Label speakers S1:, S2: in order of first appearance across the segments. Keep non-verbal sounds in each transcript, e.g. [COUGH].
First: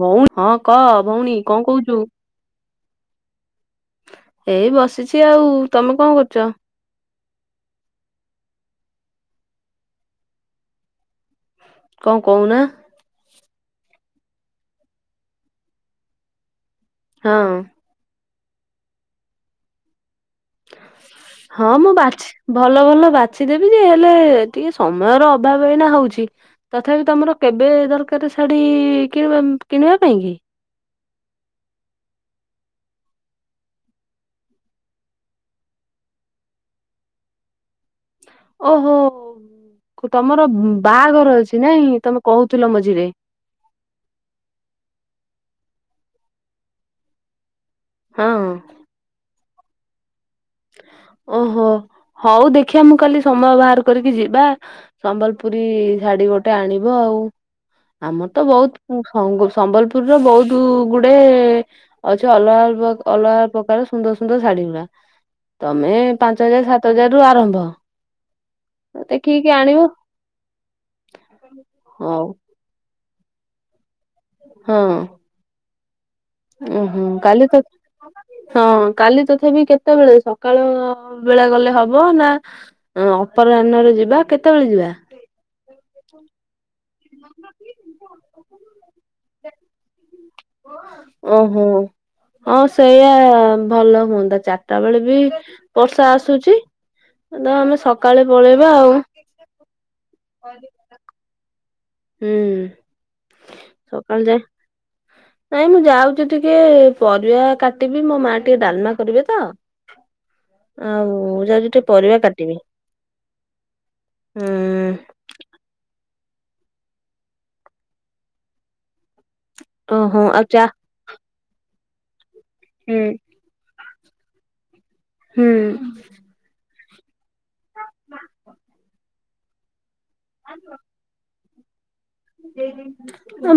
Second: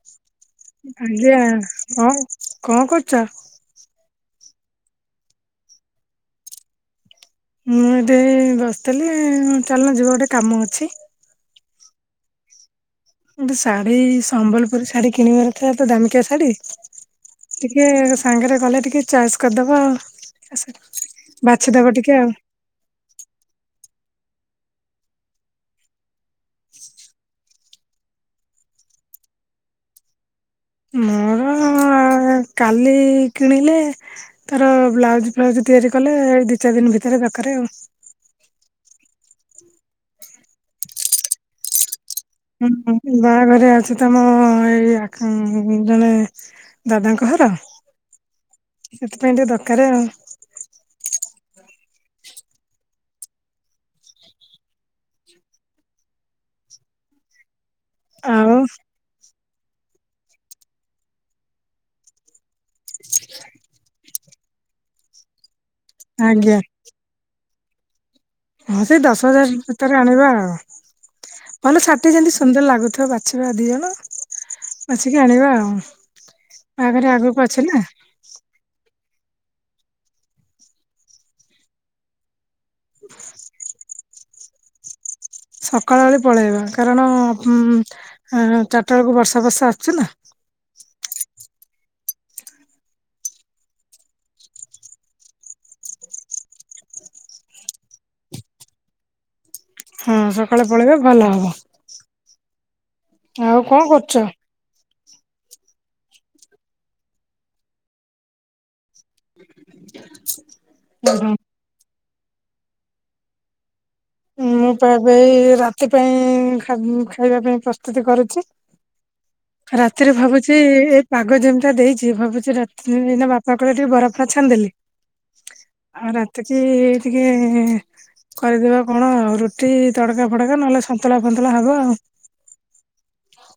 S1: ଭଉଣୀ ହଁ କହ ଭଉଣୀ କଣ କହୁଛୁ
S2: ଆଚଛା
S1: ଏଇ ବସିଛି ଆଉ ତମେ କଣ କରୁଛ
S2: ମୁଁ ଏଠି ବସିଥିଲି ଚାଲନା ଯିବ ଗୋଟେ କାମ ଅଛି
S1: କଣ କହୁନା
S2: େ ଶାଢୀ ସମ୍ବଲପୁରୀ ଶାଢୀ କିଣିବାର ଥିଲା ତ ଦାମିକିଆ ଶାଢୀ
S1: ହଁ
S2: ଟିକେ ସାଙ୍ଗରେ ଗଲେ ଟିକିେ ଚଏସ୍ କରିଦେବା ଆଉ
S1: ହଁ,
S2: ବାଛିଦବ
S1: ମୁଁ
S2: ଟିକେ
S1: ବାଛ୍
S2: ଆଉ
S1: ଭଲ ଭଲ ବାଛିଦେବି ଯେ ଲେ ଟିକେ ସମୟର ଅଭାବ ଏଇନା ହଉଛି। ତଥାପି, ତମର କେବେ ଦରକାର ଶାଢୀ କି-କିଣିବା ପାଇଁ କି?
S2: ମୋର କାଲି କିଣିଲେ, ତର ବ୍ଲାଉଜ ଫ୍ଲାଉଜ ତିଆରି କଲେ ଏଇ ଦି ଚାରି ଦିନ ଭିତରେ ଦକାରେ ଆଉ।
S1: ଓହୋ! ଓ ତମର ବାଆ ଘର ଅଛି ନାଇଁ। ତମେ କହୁଥିଲ
S2: ହୁଁ,
S1: ମଝିରେ
S2: ହୁଁ ବାହାଘରେ ଅଛି ତମ, ଏଇ ଆକଂ ଜଣେ ଦାଦାଙ୍କ ଘର,
S1: ହଁ।
S2: ସେଥିପାଇଁ ଟିକ ଦଖ କାରେ ଆଉ।
S1: ଓହୋ! ହଉ ଦେଖିବା ମୁଁ କାଲି ସମୟ ବାହାର କରିକି ଯିବା। ସମ୍ବଲପୁରୀ ଶାଢୀ ଗୋଟେ ଆଣିବ ଆଉ। ଆମର
S2: ଆଉ।
S1: ତ
S2: ଆଉ
S1: ବହୁତ୍ ଫଙ୍ଗୁସ। ସମ୍ବଲପୁରୀ ର ବହୁତୁ ଗୁଡେ ଅଛି, ଅଲଗା ଅଲ-ଅଲଗା ପ୍ରକାର ସୁନ୍ଦର ସୁନ୍ଦର ଶାଢୀ ଗୁଡା। ତମେ ପାଞ୍ଚ
S2: ଆଜ୍ଞା
S1: ହଜାର ସାତ ହଜାର ରୁ ଆରମ୍ଭ।
S2: ହଁ ସେଇ ଦଶ
S1: ଦେଖିକି
S2: ହଜାର
S1: ଆଣିବ
S2: ଭିତରେ ଆଣିବା ଆଉ। ଭଲ ଶାଢ଼ୀଟେ
S1: ହଉ
S2: ଯେମିତି ସୁନ୍ଦର ଲାଗୁଥିବ, ବା ଛୁଆ ଦି ଅଣ। ଅଛିିକି ଆଣିବା ଆଉ।
S1: ଓ ହୋ
S2: ବାହାଘର ଆଗକୁ
S1: କାଲି ତ
S2: ଅଛି ନା
S1: ହଁ। କାଲି ତଥାପି, କେତେବେଳେ ସକାଳ ବେଳେ ଗଲେ ହବ ନା? ହ ଅପରାହ୍ନରେ ଯିବା। କେତେବେଳେ ଯିବା?
S2: ସକାଳ ବେଳେ ପଳେଇବା। କାରଣ ଉଁମ ଚାରିଟା ବେଳକୁ ବର୍ଷା ବର୍ଷା ଆସୁଛିୁ ନା।
S1: ଓହୋ! ହଁ ସେଇୟଆ ଭଲ ହୁଅନ୍ତା, ଚାରିଟା ବେଳେ ବି ବର୍ଷା ଆସୁଛି! ତ ଆମେ ସକାଳେ ପଳେଇବା ଆଉ।
S2: ହଁ ସକାଳେ ପଳେଇବା ଭଲ ହବ।
S1: ହୁଁ
S2: ଆଉ କଣ
S1: ସକାଳେ
S2: କରୁଛ?
S1: ଯାଏ ନାଇଁ, ମୁଁ ଯାଉଛି ଟିକେ, ପରିବା କାଟିବି ମୋ, ମାଁ ଟିକେ ଡାଲମା କରିବେ ତ? ଆଉ ଯଦି ତୁ ପରିବା କାଟିବି।
S2: ମୁଁ ପା
S1: ହୁଁ
S2: ଏବେଇ ରାତି ପାଇଁ ଖାଇବା ପାଇଁ ପ୍ରସ୍ତୁତି କରୁଛି। ରାତିରେ
S1: ଓହୋ ଆଉ
S2: ଭାବୁଛି
S1: ଚା
S2: ଏପା ଗ ଯେମିତା ଦେଇଛି ଭାବୁ ସେ ରାତି
S1: ହୁଁ
S2: ଦିଦି ଦିନ ବାପା କଲେ ଟିକେ ବରା ବାଛନ୍ତୀନି।
S1: ହୁଁ।
S2: ଆଉ ରାତି କି-ଇ ଟିକେ କରିଦେବା। କଣ ରୁଟି ତଡକା ଫଡକା ନହେଲେ ସନ୍ତୁଳା ଫନ୍ତୁ [UNINTELLIGIBLE]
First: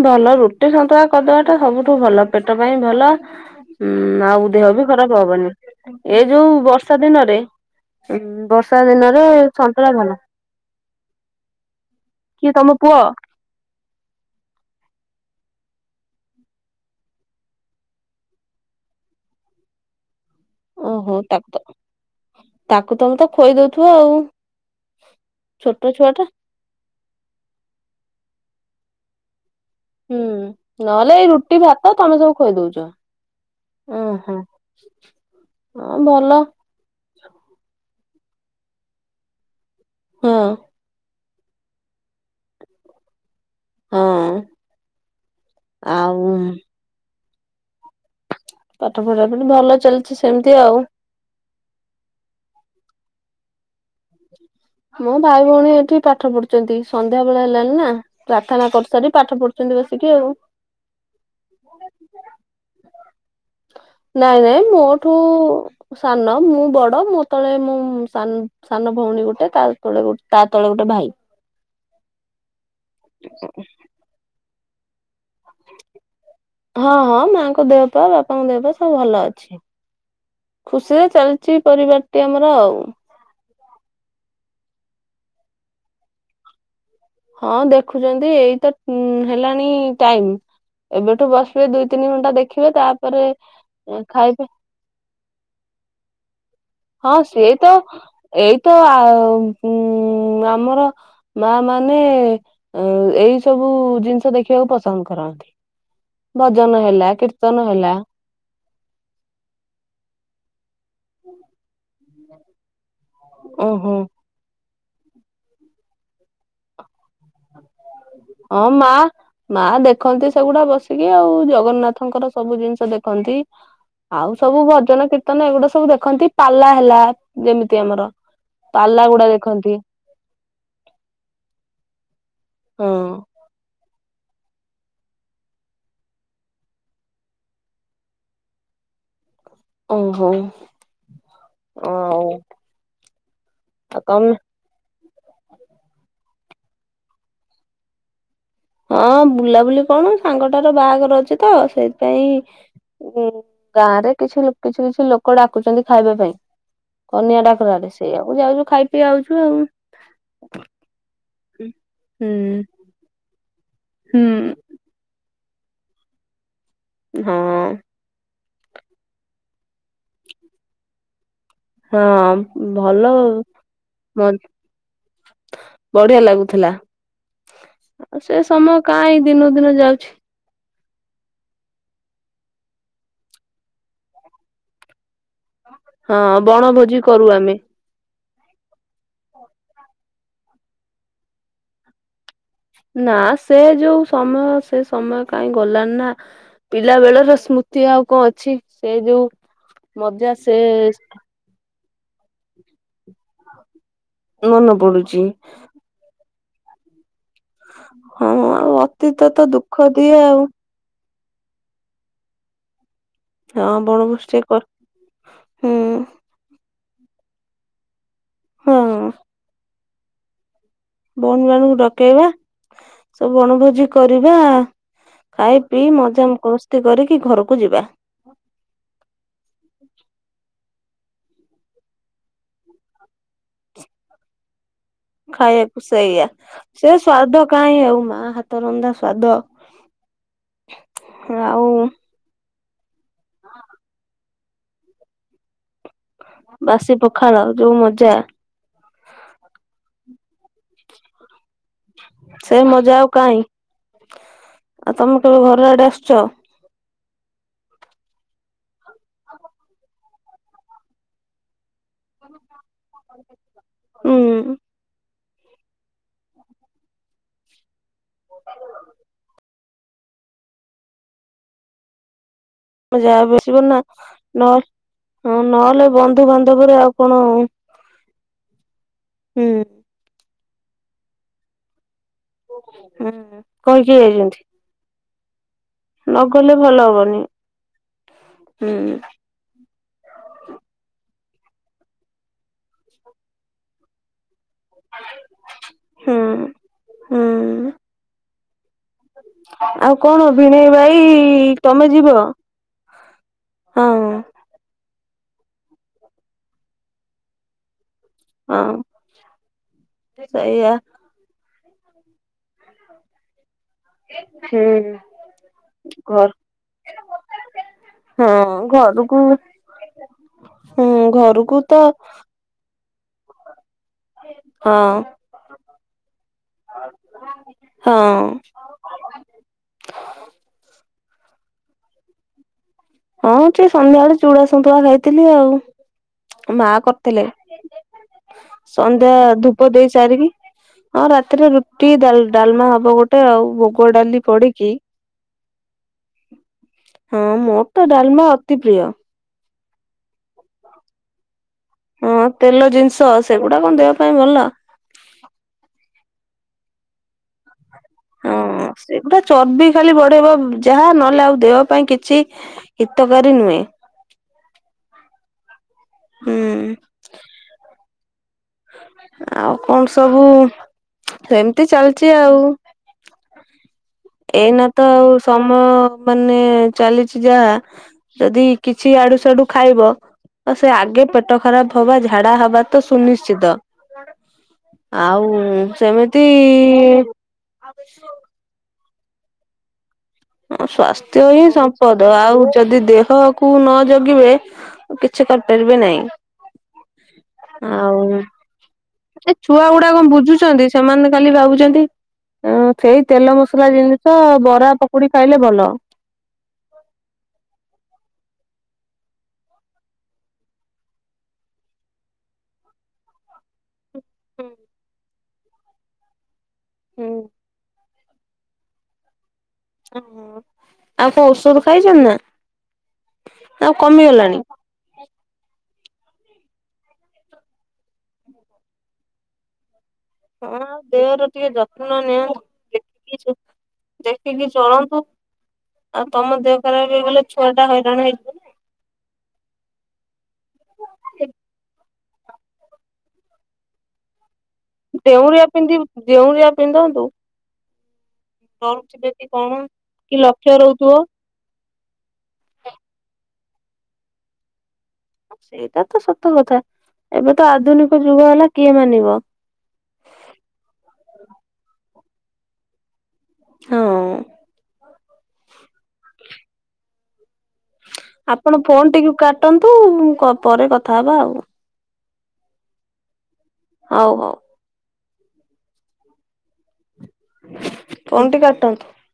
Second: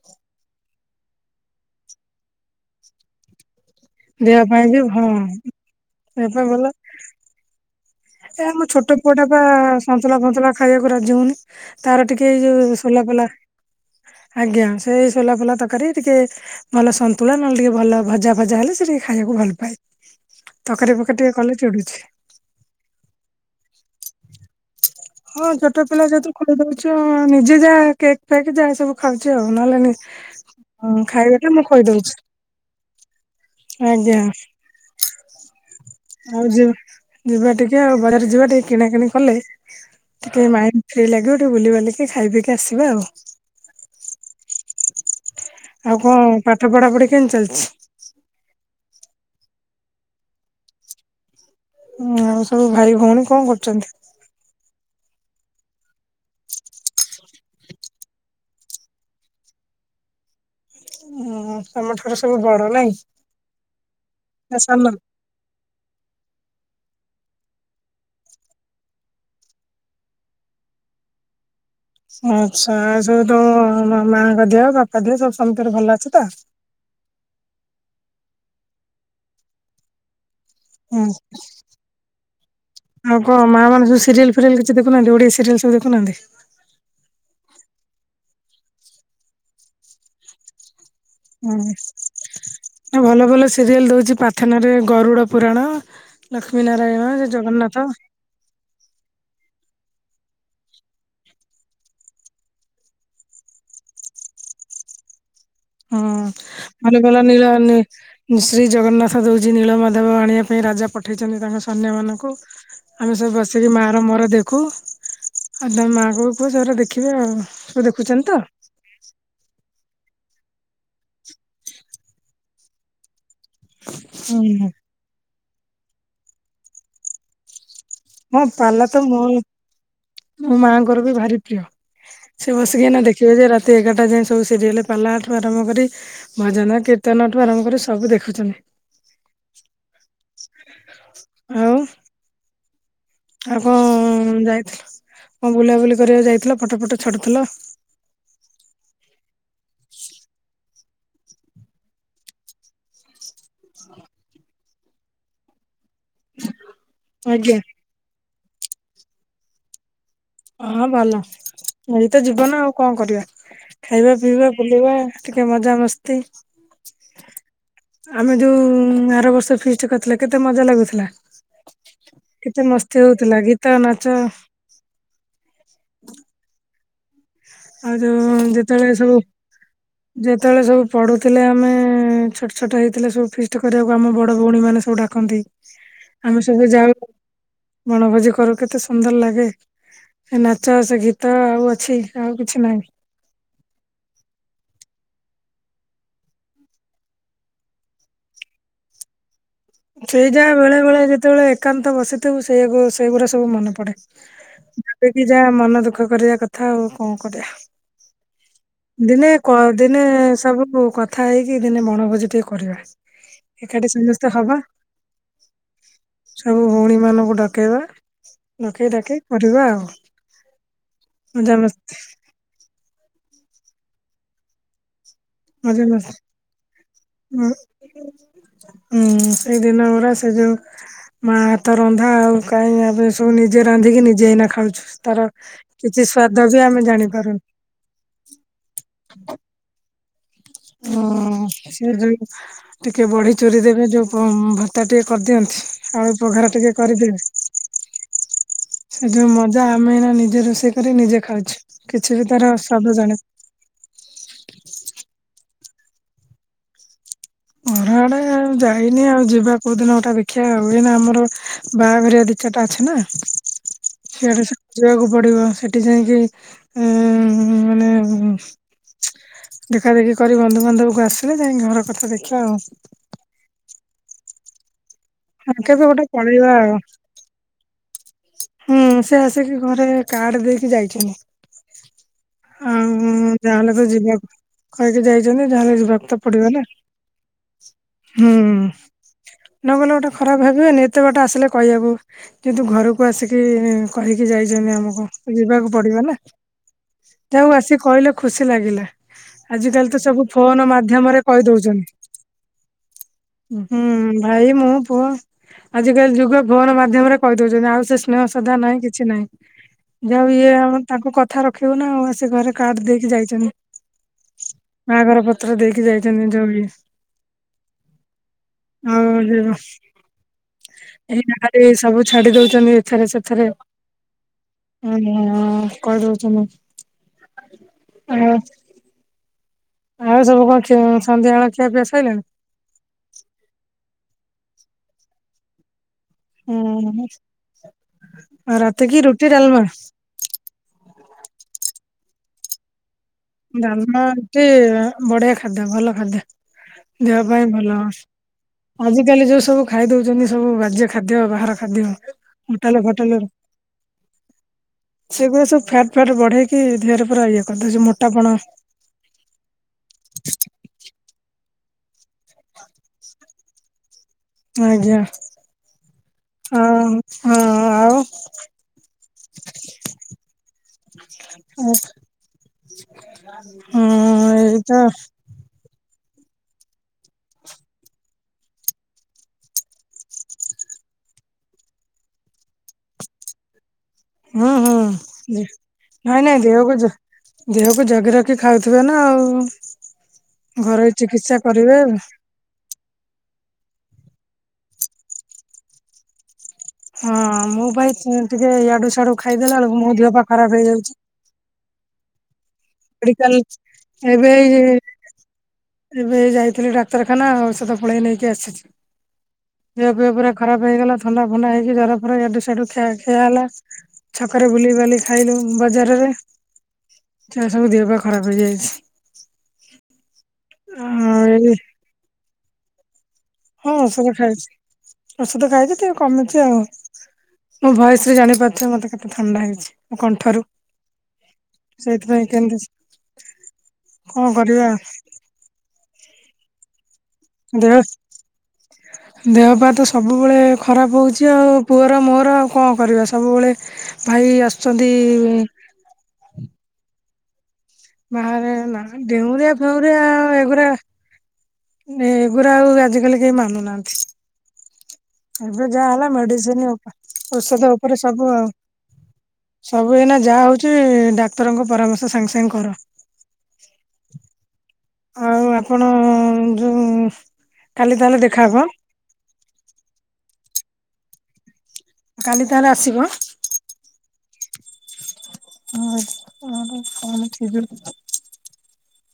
S1: ଭଲ ରୁ ରୁଟି ସନ୍ତୁଳା କଦୁବା ଟା ସବୁଠୁ ଭଲ ପେଟ ପାଇଁ ଭଲ। ହୁଁ ଆଉ ଦେହ ବି ଖରାପ ହବନି
S2: ଦେହ
S1: ଏ
S2: ପାଇଁ
S1: ଯୋଉ
S2: ଭଲ
S1: ବର୍ଷା ଦିନରେ ଉଁ
S2: ଏ ଆମ
S1: ବର୍ଷା
S2: ଛୋଟ ପୁଅ
S1: ଦିନରେ
S2: ଟା ବା
S1: ସନ୍ତୁଳା ଭଲ
S2: ସନ୍ତୁଲା ଫନ୍ତୁଲା ଖାଇବାକୁ ରାଜି ହଉନି। ତାର ଟିକେ ଏଇ
S1: କିଏ ତମ
S2: ଯୋଉ
S1: ପୁଅ
S2: ସୋଲାପୋଲା ଆଜ୍ଞା ସେଇ ସୋଲା ଫୁଲା ତରକାରୀ ଟିକେ ଭଲ ସନ୍ତୁଳନ ହେଲେ ଟିକେ ଭଲ ଭଜା ଫଜା ହେଲେ ସେ ଟିକେ ଖାଇବାକୁ ଭଲ ପାଏ। ତରକାରୀ
S1: ଓହୋ
S2: ଫକାରି ଟେ
S1: ତାକୁ
S2: କଲେ
S1: ତ
S2: ଚିଡୁଛି।
S1: ତାକୁ ତମେ ତ ଖୁଇଦଉଥିବ ଆଉ।
S2: ହଁ ଛୋଟ ପିଲା
S1: ଛୁଆ ଟା
S2: ଯେହେତୁ ଖୁଆଇଦଉଛି ଆଉ ନିଜେ ଯାହା କେକ୍ ଫେକ୍ ଯାହା ସବୁ ଖାଉଛି ଆଉ। ନହେଲେ
S1: ହୁଁ
S2: ହଁ
S1: ନହେଲେ ଏଇ
S2: ଖାଇବାଟା
S1: ରୁଟି
S2: ମୁଁ
S1: ଭାତ
S2: ଖୋଇଦଉଛି
S1: ତମେ ସବୁ ଖୁଆଇଦଉଛ ଉଁ
S2: ଆଜ୍ଞା
S1: ହଁ ହ ଭଲ।
S2: ଆଉ ଯିବା ଟିକେ ଆଉ ବଜାର ଯିବା ଟିକେ କିଣା କିିଣି କଲେ
S1: ହଁ
S2: ଟିକେ ମାଇଣ୍ଡ ଫ୍ରି ଲାଗିବ। ବୁଲିିବାଲିକି ଖାଇ ପିକି ଆସିବା ଆଉ।
S1: ହଁ।
S2: ଆଉ କଣ ପାଠ ପଢା ପଢି। କେନ ଚାଲିଛି।
S1: ପାଠ ପଢା ମାନେ ଭଲ ଚାଲିଛି ସେମିତି ଆଉ।
S2: ହ ଆଉ ସବୁ ଭାଇ ଭଉଣୀ କଣ କରୁଛନ୍ତି?
S1: ମୋ ଭାଇ ଭଉଣୀ ଏଠି ପାଠ ପଢୁଛନ୍ତି ସନ୍ଧ୍ୟା ବେଳେ ହେଲାଣିି ନା ପ୍ରାର୍ଥନା କରିସାରି ପାଠ ପଢୁଛନ୍ତି ବସିକି ଆଉ।
S2: ଉଁ ତମ ଠାରୁ ସବୁ ବଡ ନାଇଁ
S1: ନାଇଁ
S2: ନା
S1: ନାଇଁ
S2: ସାନ?
S1: ମୋଠୁ ସାନ ମୁଁ ବଡ। ମୁଁ ତଳେ ମୁଁ ସାନ ଭଉଣୀ ଗୋଟେ ତା ତଳେ ଗୋଟେ ତା ତଳେ ଗୋଟେ ଭାଇ।
S2: ଆଛା ଏ ସବୁ ତମ ମା ଙ୍କ ଦେହ? [UNINTELLIGIBLE] ତ ତରେ ଭଲ ଅଛ ତ?
S1: ତାଙ୍କ ଦେହ ପା ବାପାଙ୍କ ଦେହପା ସବୁ ଭଲ ଅଛି। ଖୁସିରେ
S2: ହୁଁ
S1: ଚାଲିଛି ପରିବାରଟି ଆମର ଆଉ।
S2: ଛି ଦେଖୁନାହାନ୍ତି ଓଡିଆ ସିରିଆଲ ସବୁ ଦେଖୁନାହାନ୍ତି?
S1: ହଁ ଦେଖୁଛନ୍ତି ଏଇ ତ ହେଲାଣି ଟାଇମ। ଏବେଠୁ
S2: ହୁଁ
S1: ବସିବେ ଦୁଇ ତିନି ଘଣ୍ଟା ଦେଖିବେ
S2: ନା
S1: ତାପରେ
S2: ଭଲ ଭଲ ସିରିଏଲ
S1: ଏ,
S2: ଦଉଛି
S1: ଖାଇବେ
S2: ପାର୍ଥନା ରେ ଗରୁଡ ପୁରାଣ ଲ
S1: ହଁ ସିଏ ତ ଏଇତ ଆ ଉଁ ଆମର ମା ମାନେ ଏଇ ସବୁ ଜିନିଷ ଦେଖିବାକୁ ପସନ୍ଦ କରନ୍ତି।
S2: ହୁଁ
S1: ଭଜନ
S2: ମନେ
S1: ହେଲା
S2: ଗଲା ନୀଳ
S1: କୀର୍ତ୍ତନ ହେଲା
S2: ଶ୍ରୀ ଜଗନ୍ନାଥ ଦଉଛି ନୀଳ ମାଧବ ଆଣିବା ସେଇ ରାଜା ପଠେଇଛନ୍ତି ତାଙ୍କ ସୈନ୍ୟ ମାନଙ୍କୁ ଆମେ ସବୁ ବସିକି ମା
S1: ଓହୋ
S2: ର ମୋର ଦେଖୁ। ଆଉ ତମ ମାକୁ ବି କୁହ ସ ଦେଖ ଦେଖିବେ ଆଉ ସବୁ ଦେଖୁଛନ୍ତି ତ
S1: ହଁ ମା ମା ଦେଖନ୍ତି ସେଗୁଡା ବସିକି ଆଉ ଜଗନ୍ନାଥଙ୍କର ସବୁ ଜିନିଷ ଦେଖନ୍ତି। ଆଉ ସବୁ
S2: ହୁଁ
S1: ଭଜନ କୀର୍ତ୍ତନ ଏଗୁଡା ସ ସବୁ ଦେଖନ୍ତି ପାଲା ହେଲା, ଯେମତି
S2: ହଁ ପାଲା ତ ମୋ, ମୋ ମାଙ୍କର ବି ଭାରି ପ୍ରିୟ। ସେ ବସିକି ନା
S1: ହଁ
S2: ଦେଖିବେ ଯେ ରାତି ଏଗାରଟା ଯାଏ। ସବୁ ସିରିଏଲ ପାଲାଠୁ ଆରମ୍ଭ କରି ଭଜନ, କୀର୍ତ୍ତନଠୁ ଆରମ୍ଭ କରି ସବୁ ଦେଖୁଛନ୍ତି।
S1: ଓହୋ
S2: ଆଉ
S1: ଓ।
S2: ଆଉ କଣ ଯାଇଥିଲୁ? କଣ ବୁଲାବୁଲି କରିବାକୁ ଯାଇ ଫଟ ଫଟ ଛାଡୁଥିଲ?
S1: ହଁ ବୁଲାବୁଲି କଣ ସାଙ୍ଗଟାର ବାହାଘର ଅଛି ତ, ସେଇଥିପାଇଁ ଉ ଗାଁ ରେ କିଛି କିଛି କିଛି ଲୋକ ଡାକୁଛନ୍ତି ଖାଇବା ପାଇଁ।
S2: ଆଜ୍ଞା
S1: କନ୍ୟାଡାକରାରେ ସେଇଆକୁ ଯାଉଛି ଖାଇ ପିଇ ଆଉଛୁ ଆଉ
S2: ହଁ ଭଲ ଏଇ ତ
S1: ହୁଁ।
S2: ଜୀବନ ଆଉ କଣ କରିବା? ଖାଇବା, ପିଇବା,
S1: ହୁଁ।
S2: ବୁଲିବା। ଟିକେ ମଜା ମସ୍ତି।
S1: ହଁ।
S2: ଆମେ ଯୋଉ ଆର ବର୍ଷ ଫିଷ୍ଟ କରିଥିଲେ। କେତେ ମଜା ଲାଗୁଥିଲା?
S1: ହଁ
S2: କେତେ ମସ୍ତି
S1: ଭଲ ଆଉ
S2: ହଉଥିଲା ଗୀତ ନାଚ
S1: ବଢିଆ ଲାଗୁଥିଲା। ତା।
S2: ଆଉ ଯୋଉ ଯେତେବେଳେ ସବୁ
S1: ଦିନକୁ ଦିନ ଯାଉଛି
S2: ଯେତେବେଳେ ସବୁ ପଢୁଥିଲେ ଆମେ ଛୋଟ ଛୋଟ ହେଇଥିଲେ। ସବୁ ଫିଷ୍ଟ କରିବାକୁ ଆମ ବଡ଼ ଭଉଣୀମାନେ ସବୁ ଡାକୁ ଡାକନ୍ତି।
S1: ହଁ
S2: ଆମେ ସବୁ ଯାଉ
S1: ବଣଭୋଜି କରୁ ଆମେ।
S2: ବଣଭୋଜି କ କରୁ କେତେ ସୁନ୍ଦର ଲାଗେ। ସେ ନାଚ ସେ ଗୀତ ଆଉ ଅଛି? ଆଉ ଗୀ
S1: ନା ସେ ଯୋଉ ସମୟ ସେ ସମୟ କାହିଁ ଗଲାଣି ନା ପିଲା ବେଳର ସ୍ମୃତି ଆଉ କଣ ଅଛି। ସେ ଯୋଉ
S2: ସେଇ
S1: ମଜା
S2: ଯା ବେଳେ
S1: ସେ
S2: ବେଳେ ଯେତେବେଳେ ଏକାନ୍ତ ତ ବସିଥିବ ସେ ସେଗୁଡ଼ା ସବୁ ମନେ ପଡ଼େ।
S1: ମନେ
S2: ଯବେ
S1: ପଡୁଛି
S2: କିି ଯାହା ମନ ଦୁଃଖ କରିବା କ କଥା ହଉ କଣ କରିବା
S1: ହଁ ଆଉ ଅତୀତ
S2: ଦିନେ
S1: ତ ଦୁଃଖ
S2: ଦିନେ
S1: ଦିଏ ଆଉ
S2: ସବୁ କ କଥା ହେଇକି ଦିନେ ବଣଭୋଜି ଟିକେ କରିବା।
S1: ହଁ
S2: ଏକାଠି ସମସ୍ତେ
S1: ବଣଭୋଜି ଟେ
S2: ହବା
S1: କର
S2: ସବୁ ଭଉଣୀ ମାନଙ୍କୁ ଡକେଇବା।
S1: ହଁ
S2: ଡକେଇ ଡାକେଇ କରିବା ଆଉ।
S1: ଭଉଣୀ ମାନଙ୍କୁ
S2: ମଜାମସ୍ତି
S1: ଡକେଇବା ସବୁ ବଣଭୋଜି କରିବା ଖାଇ ପିଇ
S2: ମଜାମସ୍ତି
S1: ମଜା ମସ୍ତି କରିକି
S2: ହୁଁ
S1: ଘରକୁ ଯିବା।
S2: ହୁଁ ସେଇ ଦିନ ଗୁରା ସେ ଯୋଉ ମା ହାତ ରନ୍ଧା ଆଉ କାହିଁ ଆମ ସବୁ ନିଜେ ରାନ୍ଧିକି ନିଜେ ଏଇନା ଖାଉଛୁ। ତାର
S1: ଖାଇବାକୁ
S2: କିଛି
S1: ସେଇଆ
S2: ସ୍ଵାଦ ବି ଆମେ
S1: ସେ
S2: ଜାଣିପାରୁନୁ।
S1: ସ୍ଵାଦ କାଇଁ ଆଉ ମା ହାତ ରନ୍ଧା ସ୍ଵାଦ
S2: ହଁ
S1: ଆଉ
S2: ସେ ଯୋଉ ଟିକେ ବଡି ଚୁରି ଦେବେ ଯୋଉ ପ ଭର୍ତ୍ତା ଟିକେ କରିଦିଅନ୍ତି। ଆଳୁ ପଘାରା ଟିକେ
S1: ବାସି
S2: କରିଦେବେ
S1: ପଖାଳ ଯୋଉ ମଜା
S2: ସେ ଯୋଉ ମଜା ଆମେ ଏଇନା ନି ନିଜେ ରୋଷେଇ କରି ନିଜେ ଖାଉଛୁ। କିଛି ବି ତାର
S1: ସେ
S2: ସ୍ୱାଦ
S1: ମଜା ଆଉ
S2: ଜାଣି
S1: କାଇଁ ଆଉ ତମେ କେବେ ଘର ଆଡେ ଆସୁଚ?
S2: ଘର ଆଡେ ଯାଇନି ଆଉ ଯିବା କୋଉଦିନ ଗୋଟେ ଦେଖିବା ଆଉ ଏଇନା ଆମର ବାହାଘରିଆ ଦି ଚାରିଟା ଅଛି ନା
S1: ହୁଁ
S2: ସିଆଡେ ସେଠୁ ଯିବାକୁ ପଡ଼ିବ ସେଠି ଯାଇକି ଉଁ ମାନେ ହୁଁ [UNINTELLIGIBLE] ଦେଖା ଦେଖି କରି ବନ୍ଧୁବାନ୍ଧବକୁ ଆସିଲେ ଯାଇକି ଘର କଥା ଦେଖି
S1: ତମ ଯା ବି ଆସିବ ନା ନ ହଁ
S2: କେବେ
S1: ନହେଲେ
S2: ଗୋଟେ ପଳେଇବା
S1: ବନ୍ଧୁବାନ୍ଧବରେ ଆଉ କଣ
S2: [INAUDIBLE] ହୁଁ ସେ ଆସିକି ଘରେ
S1: ହୁଁ
S2: କାର୍ଡ ଦେଇ ଯାଇଚ
S1: ହୁଁ କହିକି ଯାଇଚନ୍ତି।
S2: କହିକି ଯାଇଛନ୍ତି ଯାହାହେଲେ ଯିବାକୁ ତ ପଡିବ ନା ହୁଁ। ନ ଗଲେ ଗୋଟେ ଖରାପ ଭାବିବେନି ଏତେ ବାଟେ ଆସିଲେ କହିବାକୁ ଯେହେତୁ ଘରୁ କୁ ଆସିକି କହିକି ଯାଇ ଚନ୍ତି ଆମୁକୁ ଯିବାକୁ ପଡିବ ନା
S1: ହୁଁ
S2: ଯାହାହେଉ
S1: ହୁଁ
S2: ଆସିକି କହିଲେ ଖୁସି ଲାଗିଲା। ଆଜିିକାଲି
S1: ଆଉ
S2: ତ
S1: କଣ
S2: ସବୁ ଫୋନ୍
S1: ଭିଣେଇ ଭାଇ
S2: ମାଧ୍ୟମରେ କହି
S1: ତମେ
S2: ଦଉଚନ୍ତି।
S1: ଯିବ? ହଁ
S2: ହୁଁ ଭାଇ ମୁଁ। ପୁଅ ଆଜିକାଲି ଯୁଗ ଫୋନ୍ ମାଧ୍ୟମରେ କହି ଦେଉଛନ୍ତି। ଆଉ ସେ ସ୍ନେହ ଶ୍ରଦ୍ଧା ନାହିଁ
S1: ହଁ
S2: କିଛି ନାହିଁ ଯାହା ହଉ ଇଏ
S1: ସେଇଆ।
S2: ଆମ ତାଙ୍କୁ କଥା ର ରଖିବୁନା ଆଉ ସେ ଘରେ କାର୍ଡ ଦେଇକି ଯାଇଚନ୍ତି।
S1: ହୁଁ
S2: ବାହାଘର ପତ୍ର ଦେଇକି ଯାଇଚନ୍ତି
S1: ଘର
S2: ଯୋଉ ଇଏ।
S1: ହଁ ଘରକୁ
S2: [UNINTELLIGIBLE]
S1: ହୁଁ
S2: ଏଇନା
S1: ଘରକୁ
S2: ଖାଲି
S1: ତ
S2: ସବୁ ଛାଡ଼ି ଦେଉଚନ୍ତି। ସେଥିରେ ସେଥିରେ
S1: ହଁ।
S2: [UNINTELLIGIBLE] କହି ଦଉଚନ୍ତି
S1: ହଁ
S2: ମୁଁ ଆଉେ ସବୁ କଣ ସନ୍ଧ୍ୟା ବେଳ ଖିଆ ପିଆ ସଇଲାଣି?
S1: ହଁ ସେ ସନ୍ଧ୍ୟା ବେଳେ ଚୁଡ଼ା ସନ୍ତୁଳା ଖାଇଥିଲି ଆଉ ମା
S2: ହୁଁ
S1: କରିଥିଲେ
S2: ଆଉ ରାତି କି
S1: ସନ୍ଧ୍ୟା
S2: ରୁଟି ଡାଲମା
S1: ଧୂପ ଦେଇ ସାରିକି ଆଉ ରାତିରେ ରୁ ରୁଟି ଡା-ଡାଲମା ହବ ଗୋ
S2: ଡାଲମା ଗୋଟେ ବଢିଆ ଖାଦ୍ଯ ଭଲ ଖାଦ୍ୟ
S1: ହଁ
S2: ଦେହ ପାଇଁ
S1: ମୋର
S2: ଭଲ।
S1: ତ ଡାଲମା ଅତି ପ୍ରିୟ
S2: ଆଜିକାଲି ଯୋଉ ସବୁ ଖାଇ ଦଉଚନ୍ତି ସବୁ ବାଜ୍ୟ ଖାଦ୍ୟ ବାହାର ଖାଦ୍ୟ
S1: ହଁ ତେଲ
S2: ହୋଟେଲ୍
S1: ଜିନିଷ
S2: ଫୋଟେଲ୍ ରୁ
S1: ସେଗୁଡା କଣ ଦେହ ପାଇଁ ଭଲ।
S2: ସେଗୁଡା ସବୁ ଫ୍ୟାଟ୍ ଫ୍ୟାଟ୍ ବଢ଼େ ଇ ଦେହରେ ପୁରା ଇଏ କରିଦେଉଚି ମ
S1: ହଁ ସେଗୁଡା ଚର୍ବି ଖାଲି ବଢ଼େଇ ବ ଯାହା ନ ହେଲେ ଆଉ ଦେହ ପାଇଁ କିଛି ହିତକାରୀ ନୁହେଁ।
S2: ଆଜ୍ଞା
S1: ହୁଁ
S2: ଆଉ ହଁ ଆଉ
S1: ଆଉ କଣ ସବୁ ସେମିତି ଚାଲିଚି ଆଉ
S2: ହଁ
S1: ଏଇନା
S2: ଏଇତ
S1: ତ ଆଉ ସମୟ ମାନେ ଚାଲିଚି ଯାହା ଯଦି କିଛି ଆଡୁ ସାଡୁ ଖାଇବ ତ ସେ ଆଗେ ପେଟ ଖରାପ ହବା ଝାଡା ହବା ତ ସୁନିଶ୍ଚିତ।
S2: ହୁଁ ହୁଁ
S1: ଆଉ
S2: ନାଇଁ
S1: ସେମିତି
S2: ନାଇଁ ଦେହକୁ ଜ ଦେହକୁ ଜଗି ରଖି ଖାଉ ଥିବ ନାଁ ଆଉ
S1: ହ
S2: ଘରୋଇ
S1: ସ୍ଵାସ୍ଥ୍ୟ
S2: ଚିକିତ୍ସା
S1: ହିଁ
S2: କରିବେ
S1: ସମ୍ପଦ ଆଉ ଯଦି ଦେହ କୁ ନ ଜଗିବେ କିଛି କରିପାରିବେ ନାହିଁ
S2: ହଁ ମୁଁ ବା
S1: ଆଉ
S2: ଟିକେ ୟାଡୁ ସାଡୁ
S1: ଏ
S2: ଖାଇଦେଲା
S1: ଛୁଆ
S2: ବେଳକୁ,
S1: ଗୁଡା
S2: ମୋ
S1: କଣ
S2: ଦେହ ପା ଖରାପ ହେଇଯାଉଛି।
S1: ହ ସେଇ ତେଲ
S2: ମେଡିକାଲ
S1: ମସଲା ଜିନିଷ
S2: ଏବେ
S1: ବରା, ପକ
S2: ଏବେ ଯାଇଥିଲି ଡାକ୍ତରଖାନା, ଔଷଧ ପୁଳାଇ ନେଇକି ଆସିଛି। ଦିହ ପିହ ପୁରା ଖରାପ ହେଇଗଲା, ଥଣ୍ଡା ଫଣ୍ଡା ହେଇକି ଜର ଫର ୟାଡୁ ସ୍ୟାଡୁ ଖିଆହେଲା।
S1: ହୁଁ
S2: ଛକରେ ବୁଲେଇ ବାଲେ ଖାଇଲୁ ବଜାରରେ
S1: ହୁଁ
S2: ମୋ ଦେହ ବା ଖରାପ ହେଇଯାଇଛି।
S1: ଓହ ଆଉ କଣ ଔଷଧ ଖାଇଛନ୍ତି ନା? ଆଉ
S2: ହଁ ଔଷଧ
S1: କମିଗଲାଣି?
S2: ଖାଇଛି। ଓଷଧ ଖାଇଛି ଟିକେ କମିଛି ଆଉ, ମୋ ଭଏସରୁ ଜାଣିପାରୁଥିବ ମତେ କେତେ ଥଣ୍ଡା ହେଇଛି। ମୋ କଣ୍ଠରୁ
S1: ହଁ ଦେହର ଟିକେ ଯତ୍ନ ନିଅ।
S2: ସେଇଥିପାଇଁ କେମିତି
S1: ଦେଖିକି
S2: କଣ
S1: ଦେଖିକି
S2: କରିବା
S1: ଚଳନ୍ତୁ ଆଉ ତମ ଦେ [UNINTELLIGIBLE]
S2: ଦେହ ଦେହ ପାହା ତ ସବୁବେଳେ ଖରାପ ହଉଛି ଆଉ ପୁଅ ମୋର ଆଉ କଣ କରିବା ସବୁବେଳେ ଭାଇ ଆସୁ
S1: ଡେଉଁରିଆ ପିନ୍ଧିବ ଡେଉଁରିଆ ପିନ୍ଧନ୍ତୁ।
S2: ବାହାରେ ନା
S1: ଡରୁଥିବେ କି କଣ।
S2: ଡେଉଁରିଆ ଫେଉଁରିଆ
S1: କି
S2: ଆଉ
S1: ଲକ୍ଷ୍ୟ
S2: ଏଗୁରା
S1: ରହୁଥିବ
S2: ଏଗୁରା ଆଉ ଆଜିକାଲି କେହି ମାନୁନାହାନ୍ତି। ଏବେ
S1: ସେଇଟା
S2: ଯାହା
S1: ତ
S2: ହେଲା
S1: ସତ କଥା।
S2: ମେଡିସିନ
S1: ଏବେ ତ
S2: ଔଷଧ
S1: ଆଧୁନିକ
S2: ଉପରେ
S1: ଯୁଗ
S2: ସବୁ
S1: ହେଲା
S2: ଆଉ,
S1: କିଏ ମାନିବ
S2: ସବୁ ଏଇନା ଯାହା ହଉଛି ଡାକ୍ତରଙ୍କ ପରାମର୍ଶ। ସାଙ୍ଗେ ସାଙ୍ଗେ କର।
S1: ହଁ।
S2: ଆଉ ଆପଣ ଯୋଉ କାଲି ତାହେଲେ ଦେଖାହବ।
S1: ଆପଣ ଫୋନ୍ ଟିକେ କାଟନ୍ତୁ। ମୁଁ କର ପରେ କଥା ହବା ଆଉ।
S2: କାଲି ତାହେଲେ ଆସିବ ଆଁ।
S1: ହଉ ହଉ।
S2: ହୁଁ।
S1: ଫୋନ ଟି କାଟନ୍ତୁ।
S2: [UNINTELLIGIBLE]